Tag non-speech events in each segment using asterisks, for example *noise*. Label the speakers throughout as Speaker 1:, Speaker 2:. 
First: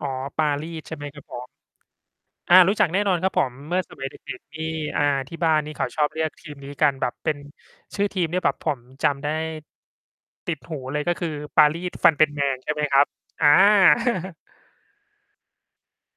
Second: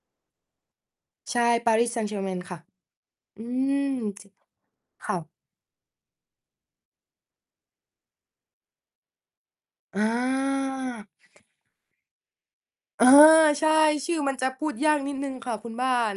Speaker 1: อ๋อ ปารี ใช่ไหม ครับผ
Speaker 2: ใช่
Speaker 1: ม?
Speaker 2: Paris Saint-Germain
Speaker 1: อ
Speaker 2: ค
Speaker 1: า
Speaker 2: ่ะ
Speaker 1: รู้จักแน่นอนครับ
Speaker 2: อ
Speaker 1: ผ
Speaker 2: ื
Speaker 1: ม เมื
Speaker 2: ม
Speaker 1: ่อสมัย เด
Speaker 2: จ
Speaker 1: ็ก ๆ นี่ อ่า
Speaker 2: ค่ะ
Speaker 1: ที่บ้านนี่เขาชอบเรียกทีมนี้กัน แบบเป็นชื่อทีมที่แบบผมจำได้
Speaker 2: อ
Speaker 1: ติดหูเลย
Speaker 2: า
Speaker 1: ก็คือ ปารีสฟันเป็นแมง ใช่ไหมคร
Speaker 2: เอ
Speaker 1: ับ?
Speaker 2: อ
Speaker 1: อา
Speaker 2: ใช่ ชื่อมั
Speaker 1: *chuckles*
Speaker 2: นจะพูดยากนิดหนึ่งค่ะคุณบ้าน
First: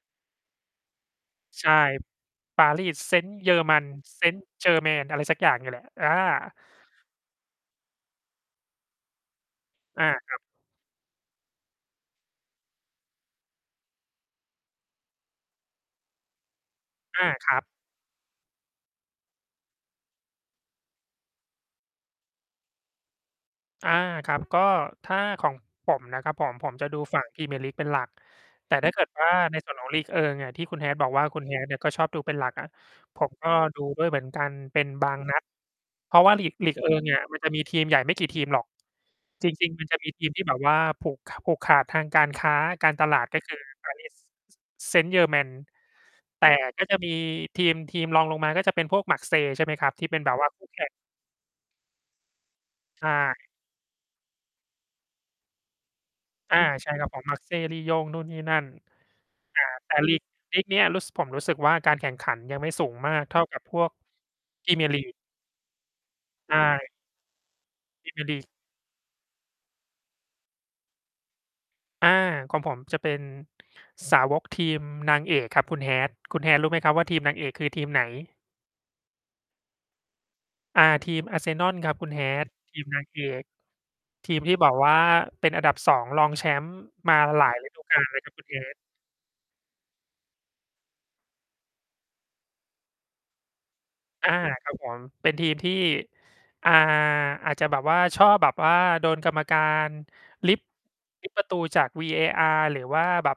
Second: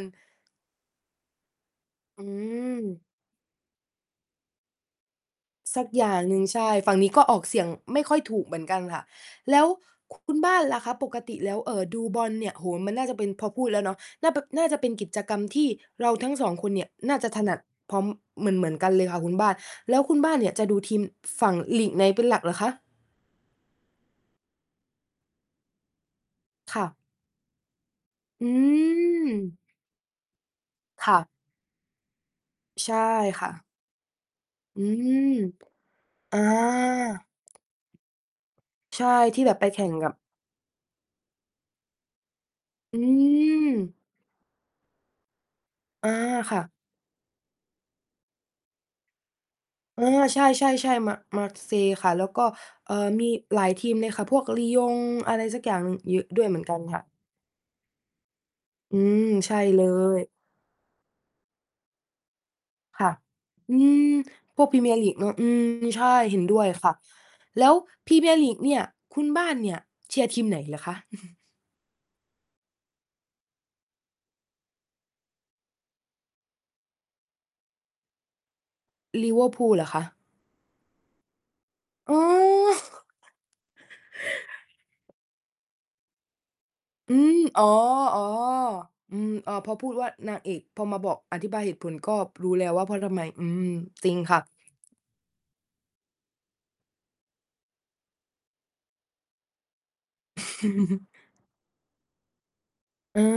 Speaker 1: ใช่
Speaker 2: อื
Speaker 1: Paris
Speaker 2: ม
Speaker 1: Saint German Saint-Germain อะไรสักอย่างนี่แ
Speaker 2: ส
Speaker 1: หล
Speaker 2: ั
Speaker 1: ะ
Speaker 2: กอ
Speaker 1: อ
Speaker 2: ย่างหนึ่ง
Speaker 1: า
Speaker 2: ใช่ ฝั่งนี้ก็ออกเสียงไม่ค่อยถูกเหมือนกันค่ะ แล้ว
Speaker 1: อา
Speaker 2: คุ ค
Speaker 1: ค
Speaker 2: ุ
Speaker 1: รั
Speaker 2: ณ
Speaker 1: บ
Speaker 2: บ้านล่ะคะ ปกติแล้ว เอ่อ ดูบอลเนี่ย โอ้โฮ มันน่าจะเป็น พอพูดแล้วเนาะ น่าเป น่าจะเป็นกิจกรรมที่เราทั้ง 2 คนเนี่ย น่า
Speaker 1: อ
Speaker 2: จ
Speaker 1: า
Speaker 2: ะถ
Speaker 1: ค
Speaker 2: น
Speaker 1: ร
Speaker 2: ั
Speaker 1: ั
Speaker 2: ด
Speaker 1: บ
Speaker 2: พร้อม เหมือน ๆ กันเลยค่ะคุณบ้าน แล้วคุณบ้านเนี่ยจะดูทีมฝั่ง ลีกในเป็นหลักเหรอคะ?
Speaker 1: อา ครับ ก็ถ้าของผมนะครับผม ผม
Speaker 2: ค่
Speaker 1: จ
Speaker 2: ะ
Speaker 1: ะดูฝั่งพรีเมียร์ลีกเป็นหลัก
Speaker 2: อื
Speaker 1: แต่ถ้าเกิดว่าใน
Speaker 2: ม
Speaker 1: ส่วนของลีกเอิงอะ ที่คุณ Hat บ
Speaker 2: ค
Speaker 1: อก
Speaker 2: ่
Speaker 1: ว่า
Speaker 2: ะ
Speaker 1: คุณ Hat เนี่ยก็ชอบดูเป็นหลักอะ
Speaker 2: ใช่
Speaker 1: ผม
Speaker 2: ค
Speaker 1: ก
Speaker 2: ่
Speaker 1: ็
Speaker 2: ะ
Speaker 1: ดูด้วยเหมือนกันเป
Speaker 2: อื
Speaker 1: ็นบางน
Speaker 2: ม
Speaker 1: ัด เพราะว่า
Speaker 2: อ
Speaker 1: ลีก ลีกเอิงเนี่ย
Speaker 2: า
Speaker 1: มันจะมีทีมใหญ่ไม่กี่ทีมหรอก
Speaker 2: ใช่ ที่
Speaker 1: จ
Speaker 2: แบบไ
Speaker 1: ร
Speaker 2: ป
Speaker 1: ิง
Speaker 2: แข
Speaker 1: ๆ ม
Speaker 2: ่
Speaker 1: ัน
Speaker 2: ง
Speaker 1: จะ
Speaker 2: ก
Speaker 1: มี
Speaker 2: ับ
Speaker 1: ทีมที่แบบว่าผูก ข ผูกขาดทางการค้า การ
Speaker 2: อื
Speaker 1: ตลาด ก็ คือ
Speaker 2: ม
Speaker 1: Paris S Saint-Germain
Speaker 2: อา
Speaker 1: แต่
Speaker 2: ค่ะ
Speaker 1: ก็จะมีทีม ทีมรองลงมาก็จะเป็นพวก Marseille ใช่ไหมครับ
Speaker 2: อ
Speaker 1: ที่
Speaker 2: า
Speaker 1: เป็นแบ
Speaker 2: ใ
Speaker 1: บว่า คู่แข
Speaker 2: ช
Speaker 1: ่ง
Speaker 2: ่ ๆ ๆ Mar Marseille ค่ะ แล้วก็ เอ่
Speaker 1: ใช
Speaker 2: อ มี
Speaker 1: ่
Speaker 2: หลายทีมเลยค่ะ พวก Lyon อะไรสักอย่างหนึ่ง เยอะด้วยเ
Speaker 1: อ
Speaker 2: หม
Speaker 1: า
Speaker 2: ือนกัน
Speaker 1: ใช่
Speaker 2: ค่ะ
Speaker 1: ครับผม Marseille Lyon นู่นนี่นั่น
Speaker 2: อื
Speaker 1: อ
Speaker 2: ม ใช่
Speaker 1: ่า
Speaker 2: เล
Speaker 1: แต่ลี
Speaker 2: ย
Speaker 1: ก ลีกเนี้ย รู้ ส ผมรู้สึกว่า การแข่งขันยังไม่สูง
Speaker 2: ค่
Speaker 1: ม
Speaker 2: ะ
Speaker 1: ากเท่ากับ
Speaker 2: อ
Speaker 1: พ
Speaker 2: ื
Speaker 1: วก
Speaker 2: ม พว
Speaker 1: พ
Speaker 2: ก
Speaker 1: รี
Speaker 2: พรี
Speaker 1: เม
Speaker 2: เ
Speaker 1: ี
Speaker 2: ม
Speaker 1: ย
Speaker 2: ี
Speaker 1: ร์
Speaker 2: ยร
Speaker 1: ลี
Speaker 2: ์ลี
Speaker 1: ก
Speaker 2: กเนาะ อืม ใช่ เห็น
Speaker 1: ใช
Speaker 2: ด้วยค
Speaker 1: ่
Speaker 2: ่ะ แล้ว
Speaker 1: พ
Speaker 2: พ
Speaker 1: รี
Speaker 2: รี
Speaker 1: เมี
Speaker 2: เ
Speaker 1: ย
Speaker 2: ม
Speaker 1: ร์
Speaker 2: ี
Speaker 1: ล
Speaker 2: ยร
Speaker 1: ี
Speaker 2: ์ล
Speaker 1: ก
Speaker 2: ีกเนี่ย คุณบ้านเนี่ยเชียร์ทีมไหนเหรอคะ? *chuckles*
Speaker 1: อา ของผมจะเป็นสาวกทีมนางเอกครับคุณ Hat คุณ Hat รู้ไหมครับว่า ทีมนางเอกคือทีมไหน?
Speaker 2: ลิเวอร์พูลเหรอคะ?
Speaker 1: อา ทีมอาร์เซนอล ครับคุณ
Speaker 2: อ๋
Speaker 1: Hat
Speaker 2: อ
Speaker 1: ทีมนา
Speaker 2: *chuckles*
Speaker 1: งเอก ทีมที่ บอกว่า เป็นอันดับ 2 รองแชมป์
Speaker 2: อ
Speaker 1: ม
Speaker 2: ื
Speaker 1: า
Speaker 2: ม
Speaker 1: หลาย
Speaker 2: อ๋อ
Speaker 1: ฤดูกาลเลยครับคุณ Hat
Speaker 2: ๆ อืม อ้อ พอพูดว่านางเอก พอมาบอกอธิบายเหตุผลก็รู้แล้วว่า เพราะทำไม อืม จริง
Speaker 1: อา
Speaker 2: ค่ะ
Speaker 1: ครับผม เป็นทีมที่ อ่า อาจจะแบบว่า ชอบแบบว่าโดนกรรมการริบ
Speaker 2: *chuckles*
Speaker 1: ริบ ประตูจาก VAR หรือว่า
Speaker 2: อ
Speaker 1: แบบ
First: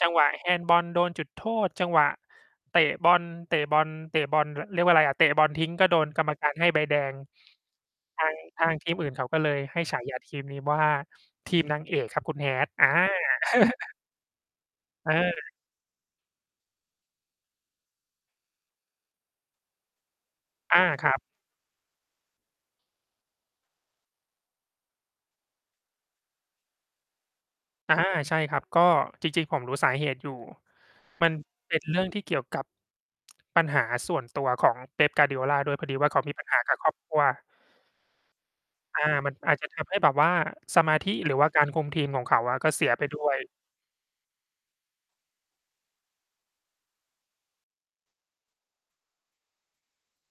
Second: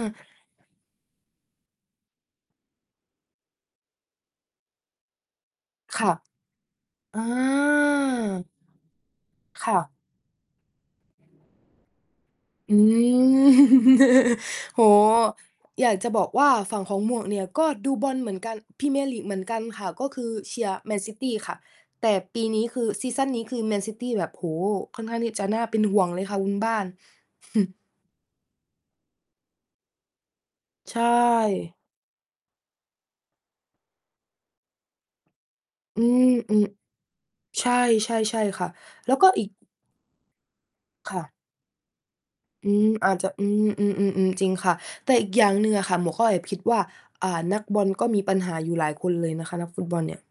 Speaker 1: จังหวะแฮนด์บอลโดนจุดโทษ จังหวะเตะบอล เตะบอล เตะบอล ร เรียกว่าอะไรอะ เตะบอลทิ้งก็โด
Speaker 2: ค่
Speaker 1: น
Speaker 2: ะ
Speaker 1: กรรมการให้ใบแดง
Speaker 2: อา
Speaker 1: ทาง ทาง ทีมอื่นเขาก็เลย
Speaker 2: ค่
Speaker 1: ให้
Speaker 2: ะ
Speaker 1: ฉายาทีมนี้ว่า ทีมนางเอกครับคุณ Hat
Speaker 2: อื
Speaker 1: อา
Speaker 2: ม
Speaker 1: *chuckles*
Speaker 2: *chuckles* โอ้โฮ
Speaker 1: เออ
Speaker 2: อยากจะบอกว่าฝั่งของหมวกเนี่ย ก็ดูบอลเหมือนกัน พรีเมียร์ลีกเหมือนกันค่ะ ก็คือเชียร์
Speaker 1: อา
Speaker 2: แมน
Speaker 1: ค
Speaker 2: ซ
Speaker 1: ร
Speaker 2: ิ
Speaker 1: ับ
Speaker 2: ตี้ค่ะ แต่ปีนี้คือ ซีซั่นนี้คือแมนซิตี้แบบ โอ้โฮ ค่อนข้างที่จะน่าเป็นห่วงเลยค่ะคุณบ้าน *chuckles*
Speaker 1: อา ใช่ครับ ก็ จริง ๆ ผมรู้สาเหตุอยู่
Speaker 2: ใช
Speaker 1: มัน
Speaker 2: ่
Speaker 1: เป็นเรื่องที่เกี่ยวกับ ปัญหาส่วนตัวของ Pep Guardiola ด้วยพอดี
Speaker 2: อื
Speaker 1: ว่า เขามีปัญหา
Speaker 2: ม
Speaker 1: กับครอบครัว
Speaker 2: ๆ ใช่ ๆ ๆ ค่ะ
Speaker 1: อา
Speaker 2: แล้วก็
Speaker 1: มัน
Speaker 2: อีก
Speaker 1: อาจจะทำให้ แบบว่าสมาธิ
Speaker 2: ค่ะ
Speaker 1: หรือว่าการคุมทีมของเขาอะก
Speaker 2: อื
Speaker 1: ็เส
Speaker 2: ม
Speaker 1: ียไป
Speaker 2: อา
Speaker 1: ด
Speaker 2: จ
Speaker 1: ้
Speaker 2: จะ
Speaker 1: วย
Speaker 2: อืม ๆ ๆ ๆ จริงค่ะ แต่อีกอย่างหนึ่งอะค่ะ หมวกก็แอบคิดว่า อ่า นักบอลก็มีปัญหาอยู่หลายคนเลยนะคะ นักฟุตบอลเนี่ย